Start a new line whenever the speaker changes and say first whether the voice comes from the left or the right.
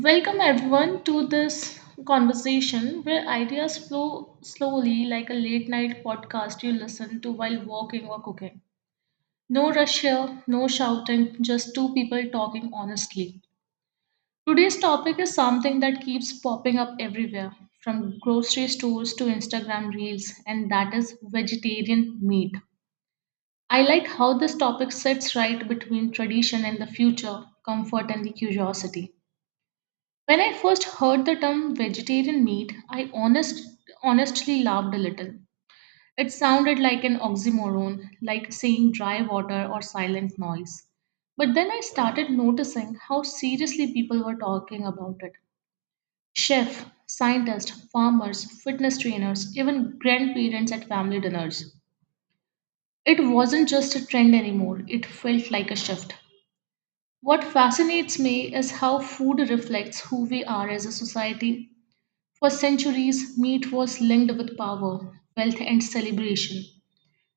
right: Welcome everyone to this conversation where ideas flow slowly like a late night podcast you listen to while walking or cooking. No rush here, no shouting, just two people talking honestly. Today's topic is something that keeps popping up everywhere, from grocery stores to Instagram reels, and that is vegetarian meat. I like how this topic sits right between tradition and the future, comfort and the curiosity. When I first heard the term vegetarian meat, I honestly laughed a little. It sounded like an oxymoron, like saying dry water or silent noise. But then I started noticing how seriously people were talking about it. Chefs, scientists, farmers, fitness trainers, even grandparents at family dinners. It wasn't just a trend anymore, it felt like a shift. What fascinates me is how food reflects who we are as a society. For centuries, meat was linked with power, wealth, and celebration.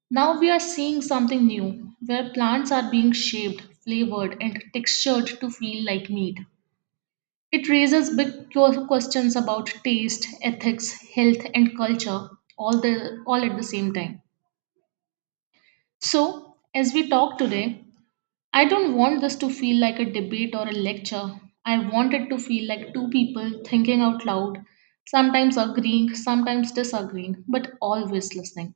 right: Now we are seeing something new, where plants are being shaped, flavored, and textured to feel like meat. It raises big questions about taste, ethics, health, and culture all at the same time. So, as we talk today, I don't want this to feel like a debate or a lecture. I want it to feel like two people thinking out loud, sometimes agreeing, sometimes disagreeing, but always listening.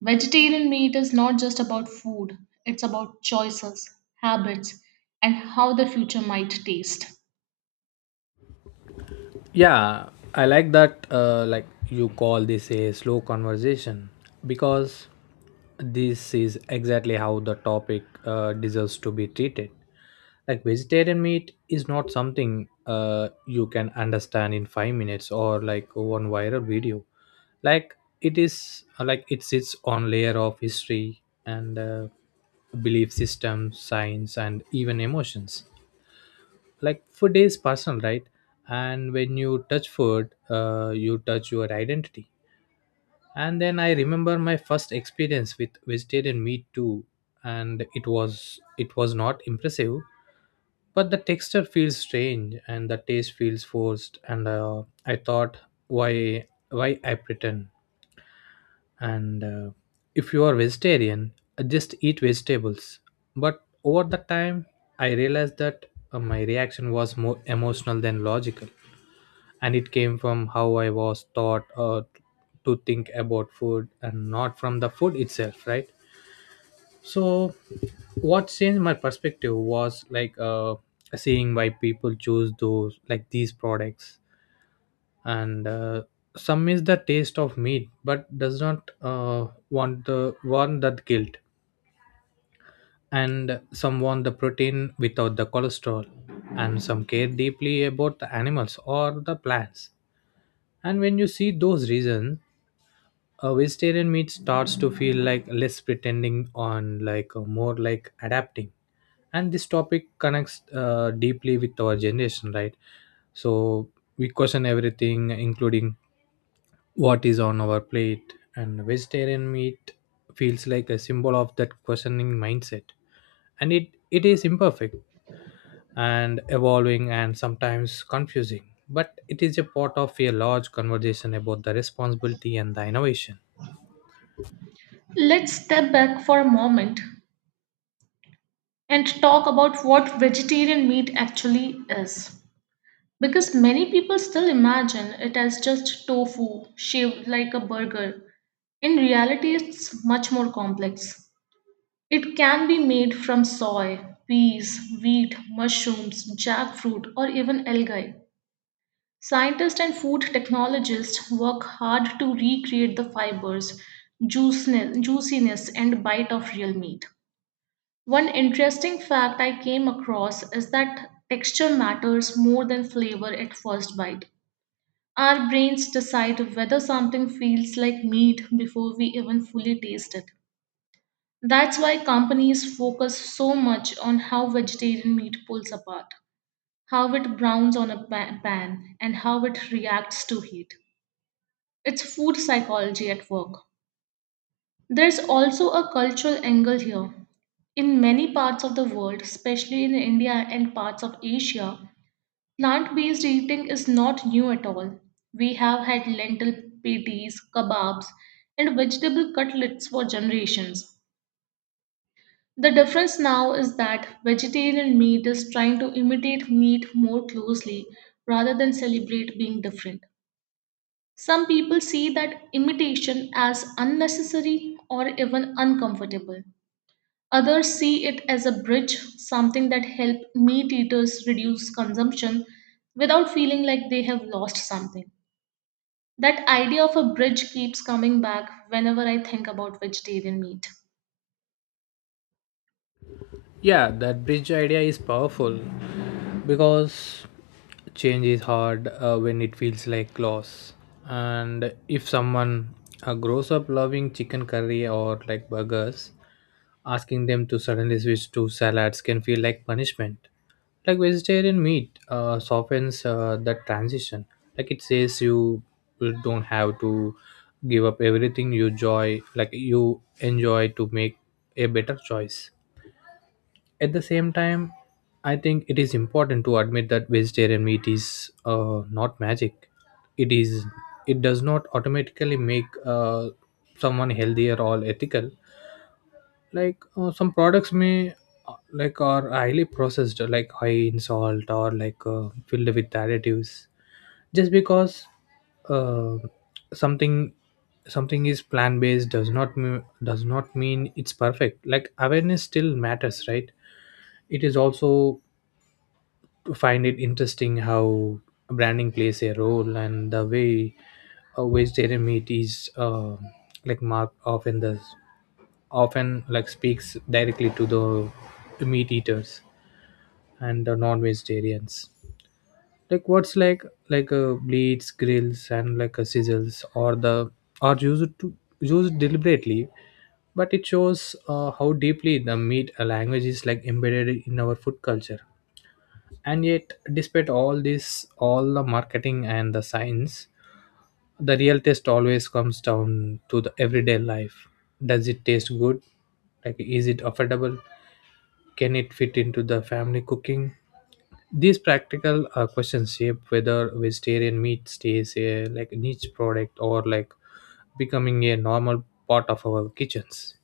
right: Vegetarian meat is not just about food, it's about choices, habits, and how the future might taste.
left: Yeah, I like that, like you call this a slow conversation, because this is exactly how the topic deserves to be treated. Like vegetarian meat is not something you can understand in 5 minutes, or like one viral video. Like it is like it sits on layer of history and belief systems, science, and even emotions. Like food is personal, right? And when you touch food, you touch your identity. And then I remember my first experience with vegetarian meat too, and it was not impressive. But the texture feels strange and the taste feels forced, and I thought, why, why I pretend? And if you are vegetarian, just eat vegetables. But over the time, I realized that my reaction was more emotional than logical, and it came from how I was taught to think about food, and not from the food itself, right? So what changed my perspective was like seeing why people choose those like these products. And some miss the taste of meat but does not want that guilt. And some want the protein without the cholesterol, and some care deeply about the animals or the plants. And when you see those reasons, a vegetarian meat starts to feel like less pretending on, like more like adapting. And this topic connects deeply with our generation, right? So we question everything, including what is on our plate, and vegetarian meat feels like a symbol of that questioning mindset. And it is imperfect and evolving and sometimes confusing, but it is a part of a large conversation about the responsibility and the innovation.
right: Let's step back for a moment and talk about what vegetarian meat actually is. Because many people still imagine it as just tofu shaved like a burger. In reality, it's much more complex. It can be made from soy, peas, wheat, mushrooms, jackfruit, or even algae. Scientists and food technologists work hard to recreate the fibers, juiciness, and bite of real meat. One interesting fact I came across is that texture matters more than flavor at first bite. Our brains decide whether something feels like meat before we even fully taste it. That's why companies focus so much on how vegetarian meat pulls apart, how it browns on a pan, and how it reacts to heat. It's food psychology at work. There's also a cultural angle here. In many parts of the world, especially in India and parts of Asia, plant based eating is not new at all. We have had lentil patties, kebabs, and vegetable cutlets for generations. The difference now is that vegetarian meat is trying to imitate meat more closely rather than celebrate being different. Some people see that imitation as unnecessary or even uncomfortable. Others see it as a bridge, something that help meat eaters reduce consumption without feeling like they have lost something. That idea of a bridge keeps coming back whenever I think about vegetarian meat.
left: Yeah, that bridge idea is powerful, because change is hard when it feels like loss. And if someone grows up loving chicken curry or like burgers, asking them to suddenly switch to salads can feel like punishment. Like vegetarian meat softens that transition. Like it says, you don't have to give up everything you joy, like you enjoy, to make a better choice. At the same time, I think it is important to admit that vegetarian meat is not magic. It is, it does not automatically make someone healthier or ethical. Like some products may like are highly processed, like high in salt, or like filled with additives. Just because, uh, something something is plan based, does not mean it's perfect. Like awareness still matters, right? It is also to find it interesting how branding plays a role, and the way vegetarian meat is like mark often does, often like speaks directly to the meat eaters and the non-vegetarians. Like what's like bleeds, grills, and like a sizzles, or the are used to used deliberately. But it shows how deeply the meat language is like embedded in our food culture. And yet, despite all this, all the marketing and the science, the real test always comes down to the everyday life. Does it taste good? Like, is it affordable? Can it fit into the family cooking? These practical questions shape whether vegetarian meat stays a like niche product, or like becoming a normal part of our kitchens.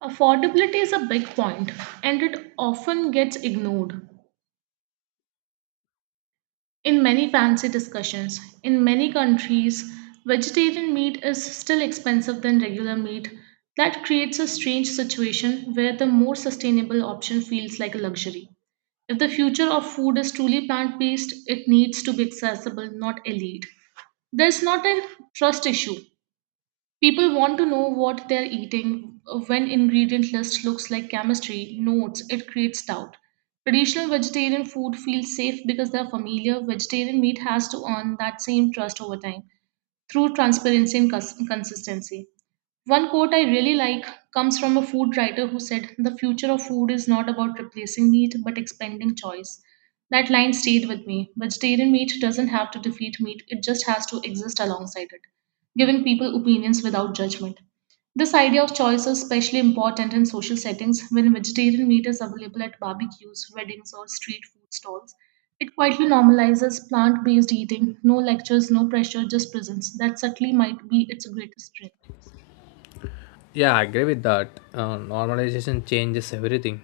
right: Affordability is a big point, and it often gets ignored in many fancy discussions. In many countries, vegetarian meat is still expensive than regular meat. That creates a strange situation where the more sustainable option feels like a luxury. If the future of food is truly plant based, it needs to be accessible, not elite. There's not a trust issue. People want to know what they're eating when ingredient list looks like chemistry notes. It creates doubt. Traditional vegetarian food feels safe because they're familiar. Vegetarian meat has to earn that same trust over time through transparency and consistency. One quote I really like comes from a food writer who said, "The future of food is not about replacing meat, but expanding choice." That line stayed with me. Vegetarian meat doesn't have to defeat meat, it just has to exist alongside it, giving people opinions without judgment. This idea of choice is especially important in social settings when vegetarian meat is available at barbecues, weddings, or street food stalls. It quietly normalizes plant based eating, no lectures, no pressure, just presence. That subtly might be its greatest strength.
left: Yeah, I agree with that. Normalization changes everything.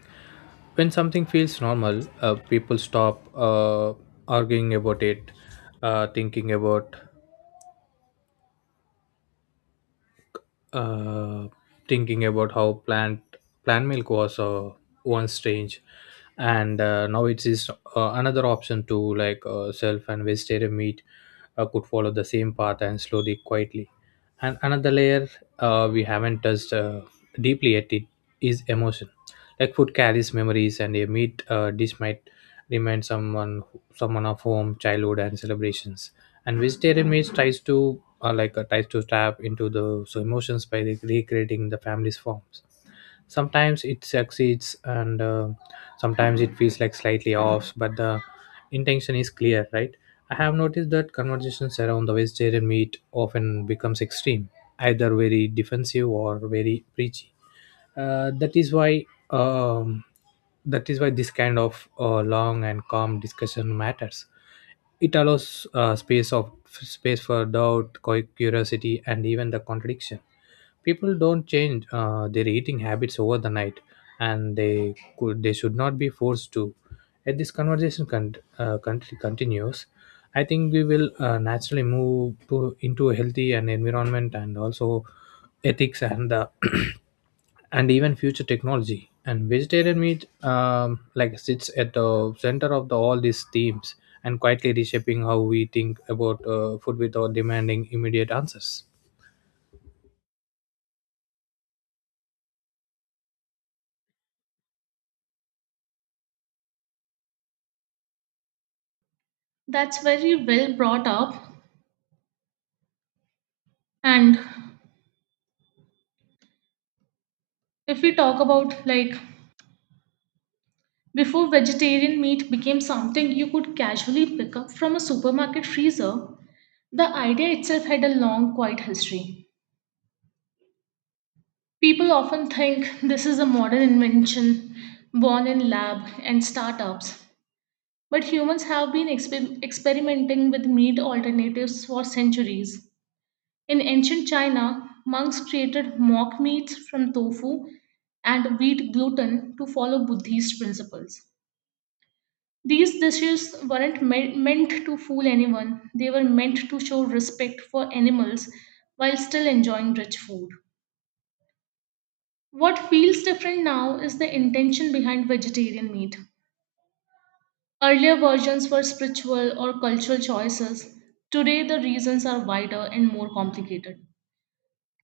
left: When something feels normal, people stop, arguing about it, uh, thinking about uh, thinking about how plant milk was, one strange. And now it is another option to, like self. And vegetarian meat could follow the same path, and slowly, quietly. And another layer we haven't touched deeply yet, it is emotion. Like food carries memories, and a meat dish might remind someone of home, childhood, and celebrations. And vegetarian meals tries to tap into the so emotions by recreating the family's forms. Sometimes it succeeds, and sometimes it feels like slightly off, but the intention is clear, right? I have noticed that conversations around the vegetarian meat often becomes extreme, either very defensive or very preachy. Uh, that is why um, that is why this kind of long and calm discussion matters. It allows space of space for doubt, curiosity, and even the contradiction. People don't change their eating habits over the night, and they should not be forced to. As this conversation continues, I think we will naturally move to into a healthy and environment, and also ethics, and the and even future technology, and vegetarian meat like sits at the center of the, all these themes, and quietly reshaping how we think about food, without demanding immediate answers.
right: That's very well brought up. And if we talk about like before vegetarian meat became something you could casually pick up from a supermarket freezer, the idea itself had a long, quiet history. People often think this is a modern invention born in lab and startups, but humans have been experimenting with meat alternatives for centuries. In ancient China, monks created mock meats from tofu and wheat gluten to follow Buddhist principles. These dishes weren't meant to fool anyone, they were meant to show respect for animals while still enjoying rich food. What feels different now is the intention behind vegetarian meat. Earlier versions were spiritual or cultural choices. Today, the reasons are wider and more complicated.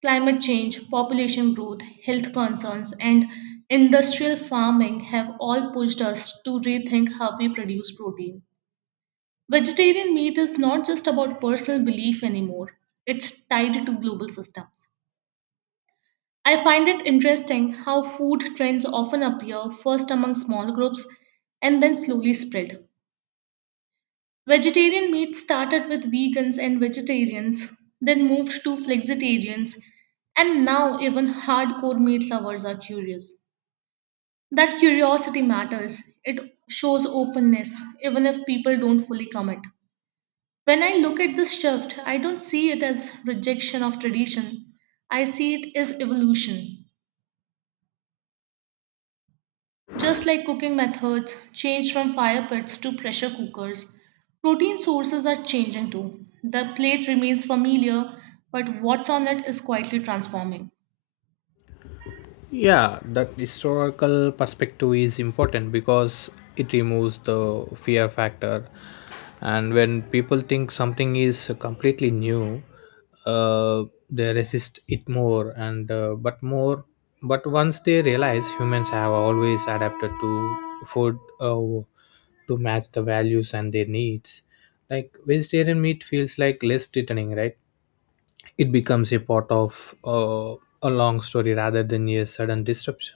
right: Climate change, population growth, health concerns, and industrial farming have all pushed us to rethink how we produce protein. Vegetarian meat is not just about personal belief anymore, it's tied to global systems. I find it interesting how food trends often appear first among small groups and then slowly spread. Vegetarian meat started with vegans and vegetarians, then moved to flexitarians, and now even hardcore meat lovers are curious. That curiosity matters. It shows openness, even if people don't fully commit. When I look at this shift, I don't see it as rejection of tradition, I see it as evolution. Just like cooking methods changed from fire pits to pressure cookers, protein sources are changing too. The plate remains familiar, but what's on it is quietly transforming.
left: Yeah, that historical perspective is important, because it removes the fear factor. And when people think something is completely new, uh, they resist it more. But once they realize humans have always adapted to food, to match the values and their needs, like vegetarian meat feels like less threatening, right? It becomes a part of a long story rather than a sudden disruption.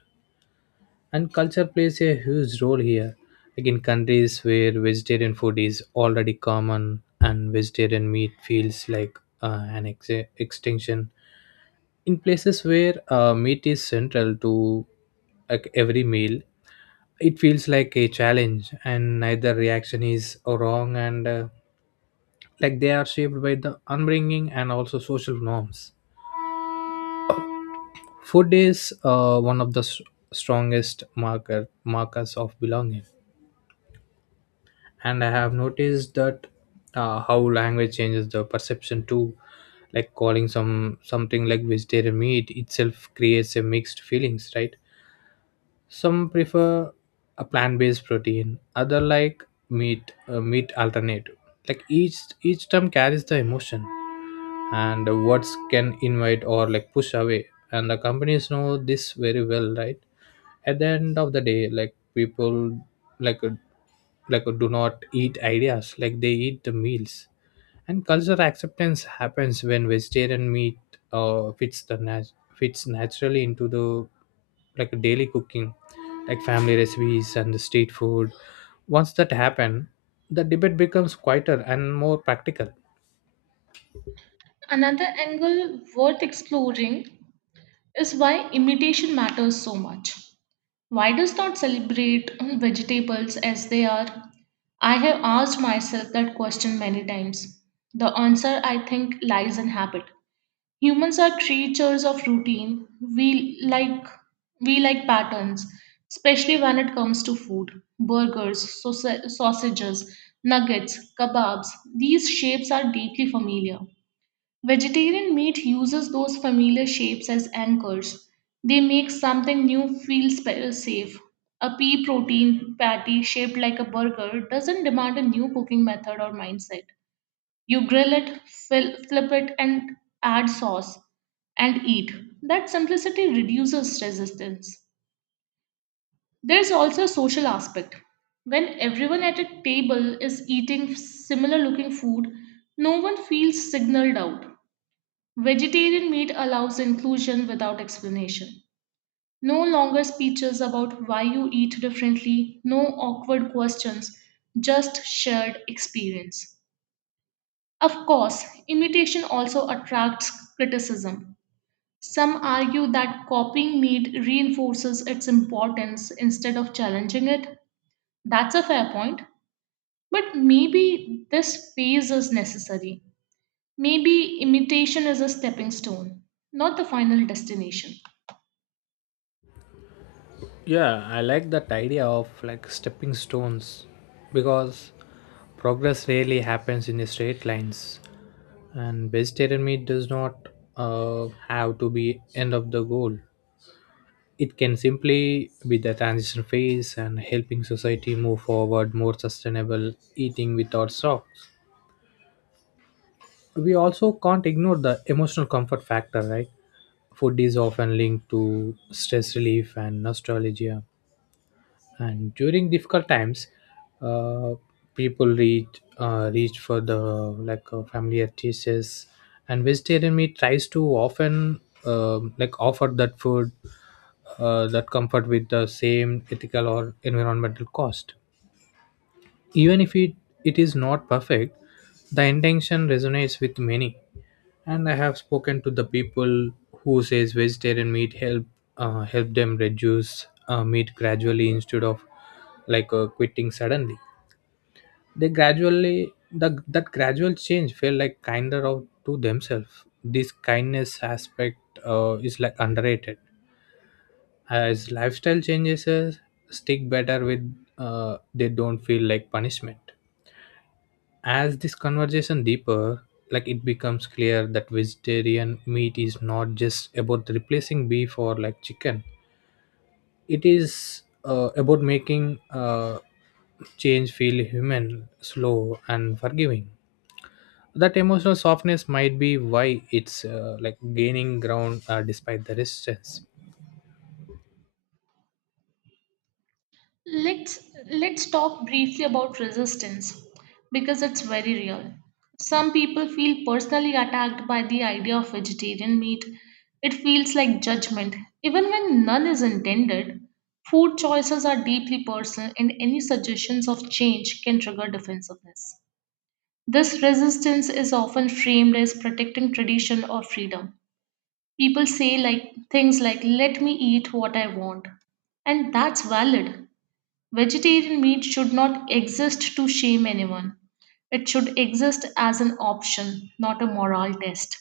left: And culture plays a huge role here. Like in countries where vegetarian food is already common, and vegetarian meat feels like an extinction. In places where meat is central to, like, every meal, it feels like a challenge. And neither reaction is wrong, and like they are shaped by the upbringing and also social norms. Food is one of the strongest markers of belonging, and I have noticed that how language changes the perception too. Like calling something like vegetarian meat itself creates a mixed feelings, right? Some prefer a plant-based protein, other like meat alternative. Like each term carries the emotion, and what's can invite or like push away, and the companies know this very well, right? At the end of the day, like people, like uh, do not eat ideas, like they eat the meals. And cultural acceptance happens when vegetarian meat fits naturally into the like daily cooking, like family recipes and the street food. Once that happen, the debate becomes quieter and more practical.
right: Another angle worth exploring is why imitation matters so much. Why does not celebrate vegetables as they are? I have asked myself that question many times. The answer, I think, lies in habit. Humans are creatures of routine. We like patterns, especially when it comes to food. Burgers, sausages, nuggets, kebabs. These shapes are deeply familiar. Vegetarian meat uses those familiar shapes as anchors. They make something new feel safe. A pea protein patty shaped like a burger doesn't demand a new cooking method or mindset. You grill it, fill, flip it, and add sauce and eat. That simplicity reduces resistance. There's also a social aspect. When everyone at a table is eating similar looking food, no one feels signaled out. Vegetarian meat allows inclusion without explanation. No longer speeches about why you eat differently, no awkward questions, just shared experience. Of course, imitation also attracts criticism. Some argue that copying need reinforces its importance instead of challenging it. That's a fair point. But maybe this phase is necessary. Maybe imitation is a stepping stone, not the final destination.
left: Yeah, I like that idea of like stepping stones, because progress rarely happens in straight lines, and vegetarian meat does not have to be end of the goal. It can simply be the transition phase and helping society move forward more sustainable eating without stocks. We also can't ignore the emotional comfort factor, right? Food is often linked to stress relief and nostalgia, and during difficult times, uh, people reach for the like familiar dishes. And vegetarian meat tries to often like offer that food, that comfort, with the same ethical or environmental cost. Even if it is not perfect, the intention resonates with many. And I have spoken to the people who says vegetarian meat help them reduce meat gradually, instead of like quitting suddenly. They that gradual change felt like kinder of to themselves. This kindness aspect is like underrated. As lifestyle changes, stick better with, they don't feel like punishment. As this conversation deeper, like it becomes clear that vegetarian meat is not just about replacing beef or like chicken. It is about making change feel human, slow, and forgiving. That emotional softness might be why it's like gaining ground despite the resistance.
right: Let's let's talk briefly about resistance because it's very real. Some people feel personally attacked by the idea of vegetarian meat. It feels like judgment, even when none is intended. Food choices are deeply personal, and any suggestions of change can trigger defensiveness. This resistance is often framed as protecting tradition or freedom. People say like things like "Let me eat what I want," and that's valid. Vegetarian meat should not exist to shame anyone. It should exist as an option, not a moral test.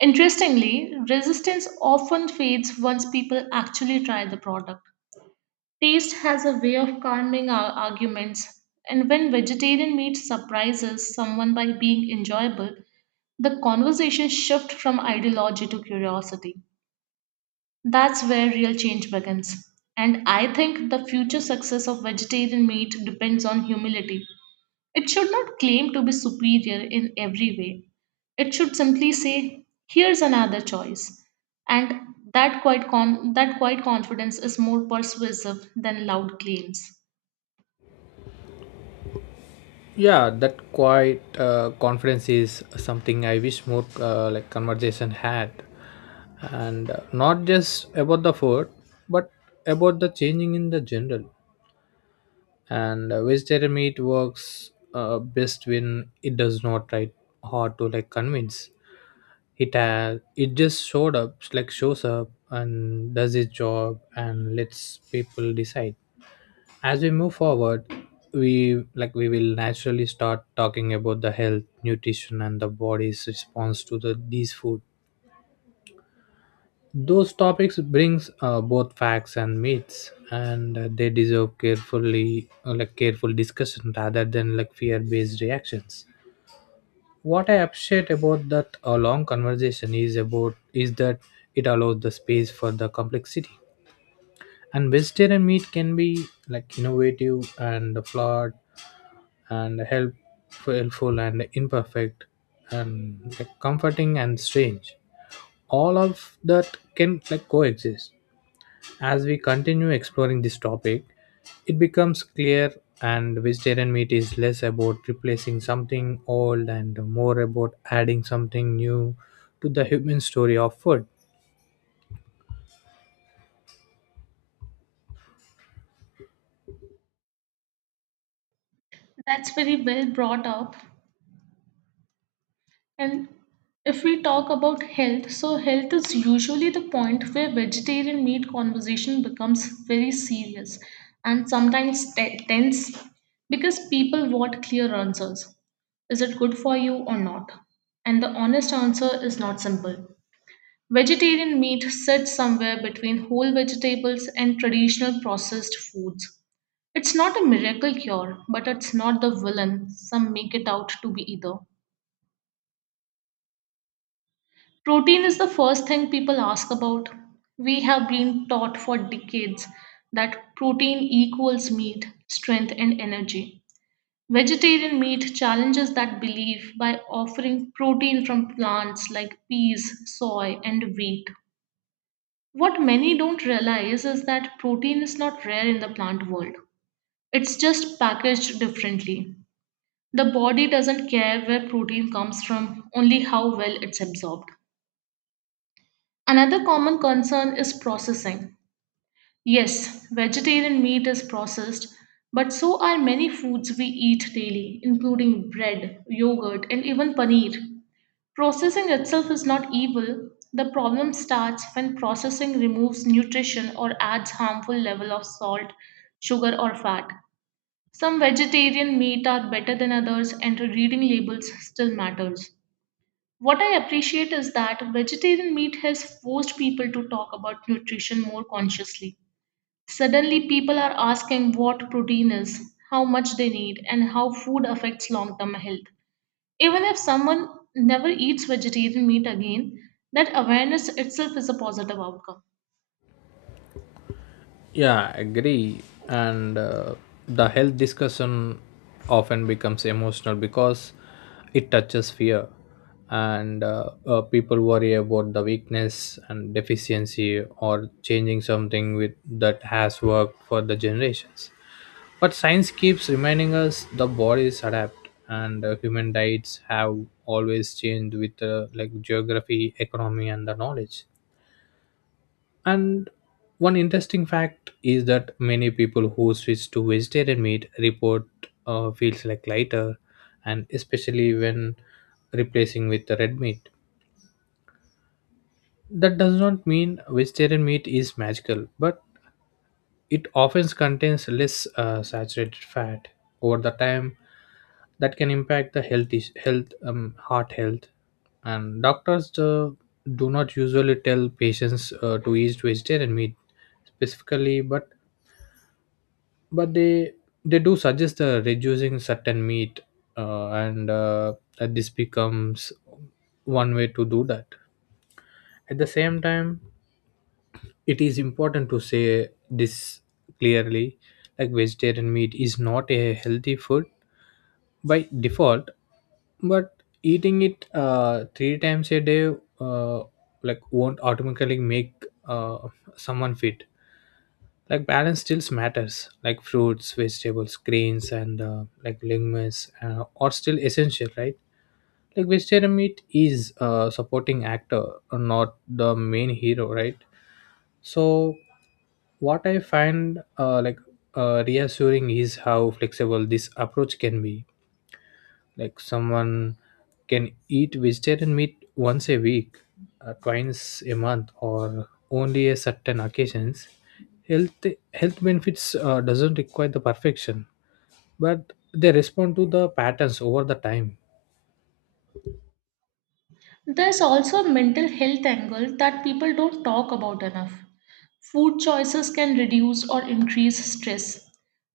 right: Interestingly, resistance often fades once people actually try the product. Taste has a way of calming our arguments, and when vegetarian meat surprises someone by being enjoyable, the conversation shifts from ideology to curiosity. That's where real change begins. And I think the future success of vegetarian meat depends on humility. It should not claim to be superior in every way. It should simply say, here's another choice. And that quiet confidence is more persuasive than loud claims.
left: Yeah, that quiet confidence is something I wish more like conversation had. And not just about the food, but about the changing in the general. And vegetarian meat works best when it does not try hard to like convince. It just showed up, like shows up and does its job and lets people decide. As we move forward, we will naturally start talking about the health, nutrition, and the body's response to the these food. Those topics brings both facts and myths, and they deserve carefully, like careful discussion rather than like fear-based reactions. What I appreciate about that long conversation is that it allows the space for the complexity. And vegetarian meat can be like innovative and flawed, and helpful and imperfect, and like, comforting and strange. All of that can like coexist. As we continue exploring this topic, it becomes clear, and vegetarian meat is less about replacing something old and more about adding something new to the human story of food.
right: That's very well brought up. And if we talk about health, so health is usually the point where vegetarian meat conversation becomes very serious and sometimes tense because people want clear answers. Is it good for you or not? And the honest answer is not simple. Vegetarian meat sits somewhere between whole vegetables and traditional processed foods. It's not a miracle cure, but it's not the villain some make it out to be either. Protein is the first thing people ask about. We have been taught for decades that protein equals meat, strength, and energy. Vegetarian meat challenges that belief by offering protein from plants like peas, soy, and wheat. What many don't realize is that protein is not rare in the plant world, it's just packaged differently. The body doesn't care where protein comes from, only how well it's absorbed. Another common concern is processing. Yes, vegetarian meat is processed, but so are many foods we eat daily, including bread, yogurt, and even paneer. Processing itself is not evil. The problem starts when processing removes nutrition or adds harmful level of salt, sugar, or fat. Some vegetarian meat are better than others, and reading labels still matters. What I appreciate is that vegetarian meat has forced people to talk about nutrition more consciously. Suddenly, people are asking what protein is, how much they need, and how food affects long term health. Even if someone never eats vegetarian meat again, that awareness itself is a positive outcome.
left: Yeah, I agree. And the health discussion often becomes emotional, because it touches fear, and people worry about the weakness and deficiency, or changing something with that has worked for the generations. But science keeps reminding us the bodies adapt, and human diets have always changed with like geography, economy, and the knowledge. And one interesting fact is that many people who switch to vegetarian meat report feels like lighter, and especially when replacing with the red meat. That does not mean vegetarian meat is magical, but it often contains less saturated fat. Over the time, that can impact the health is- health heart health. And doctors do not usually tell patients to eat vegetarian meat specifically, but but they they do suggest reducing certain meat, and that this becomes one way to do that. At the same time, it is important to say this clearly, like vegetarian meat is not a healthy food by default, but eating it 3 times a day uh, like won't automatically make uh, someone fit. Like balance still matters, like fruits, vegetables, grains, and like legumes are still essential, right? Like vegetarian meat is a supporting actor, not the main hero, right? So what I find reassuring is how flexible this approach can be. Like someone can eat vegetarian meat once a week, twice a month, or only a certain occasions. Health health benefits doesn't require the perfection, but they respond to the patterns over the time.
right: There's also a mental health angle that people don't talk about enough. Food choices can reduce or increase stress.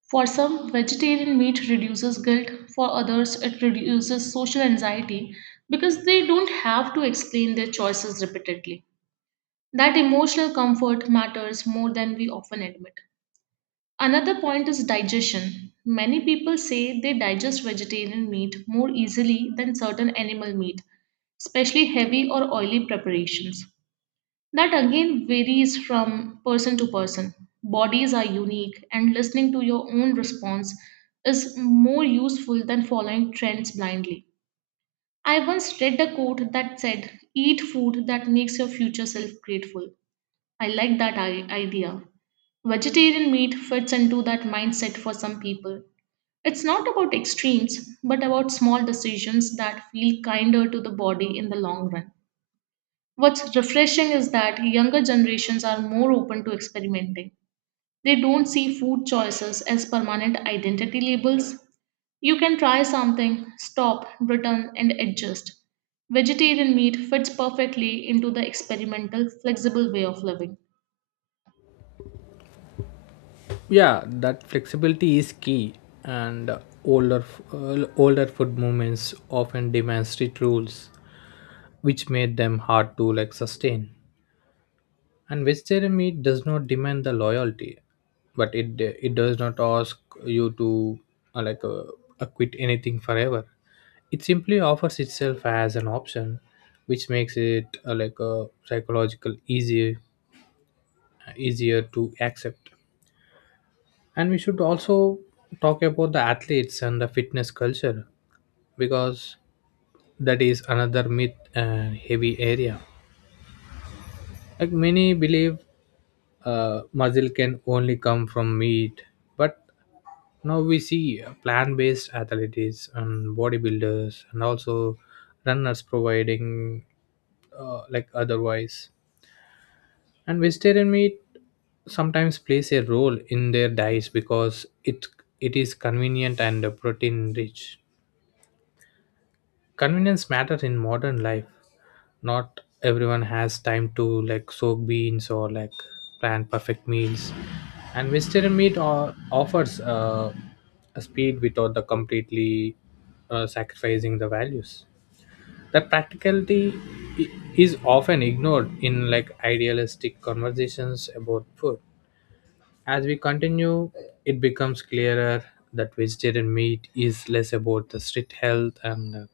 right: For some, vegetarian meat reduces guilt, for others, it reduces social anxiety because they don't have to explain their choices repeatedly. That emotional comfort matters more than we often admit. Another point is digestion. Many people say they digest vegetarian meat more easily than certain animal meat, especially heavy or oily preparations. That again varies from person to person. Bodies are unique, and listening to your own response is more useful than following trends blindly. I once read a quote that said, "Eat food that makes your future self grateful." I like that idea. Vegetarian meat fits into that mindset for some people. It's not about extremes, but about small decisions that feel kinder to the body in the long run. What's refreshing is that younger generations are more open to experimenting. They don't see food choices as permanent identity labels. You can try something, stop, return, and adjust. Vegetarian meat fits perfectly into the experimental, flexible way of living.
left: Yeah, that flexibility is key, and older older food movements often demand strict rules, which made them hard to like sustain. And vegetarian meat does not demand the loyalty, but it does not ask you to uh, like uh, quit anything forever. It simply offers itself as an option, which makes it like a psychological easier to accept. And we should also talk about the athletes and the fitness culture, because that is another myth and heavy area. Like many believe muscle can only come from meat, but now we see plant-based athletes and bodybuilders and also runners providing like otherwise. And vegetarian meat sometimes plays a role in their diets because it is convenient and protein rich. Convenience matters in modern life. Not everyone has time to like soak beans or like plan perfect meals. And vegetarian meat or, offers a speed without the completely sacrificing the values. That practicality i- is often ignored in like idealistic conversations about food. As we continue, it becomes clearer that vegetarian meat is less about the strict health and uh,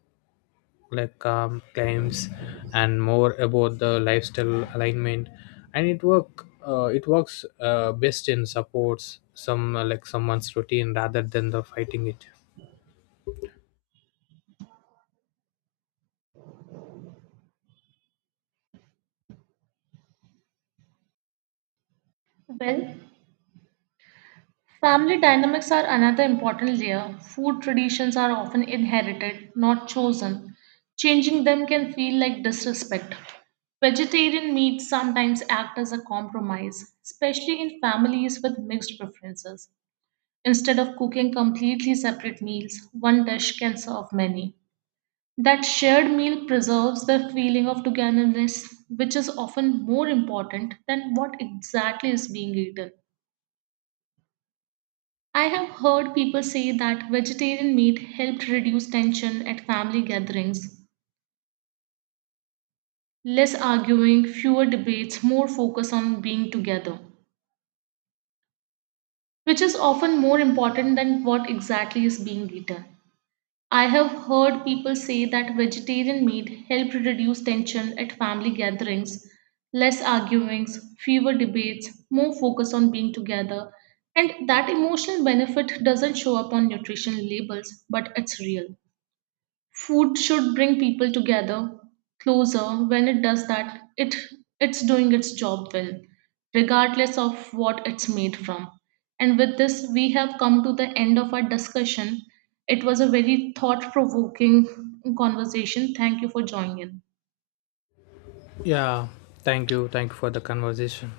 left: like um, claims, and more about the lifestyle alignment. And it works best in supports some like someone's routine rather than the fighting it.
right: Well, family dynamics are another important layer. Food traditions are often inherited, not chosen. Changing them can feel like disrespect. Vegetarian meats sometimes act as a compromise, especially in families with mixed preferences. Instead of cooking completely separate meals, one dish can serve many. That shared meal preserves the feeling of togetherness, which is often more important than what exactly is being eaten. I have heard people say that vegetarian meat helped reduce tension at family gatherings. Less arguing, fewer debates, more focus on being together, which is often more important than what exactly is being eaten. I have heard people say that vegetarian meat helped reduce tension at family gatherings. Less arguings, fewer debates, more focus on being together, and that emotional benefit doesn't show up on nutrition labels, but it's real. Food should bring people together closer. When it does that, it's doing its job well, regardless of what it's made from. And with this, we have come to the end of our discussion. It was a very thought-provoking conversation. Thank you for joining in.
left: Yeah, thank you for the conversation.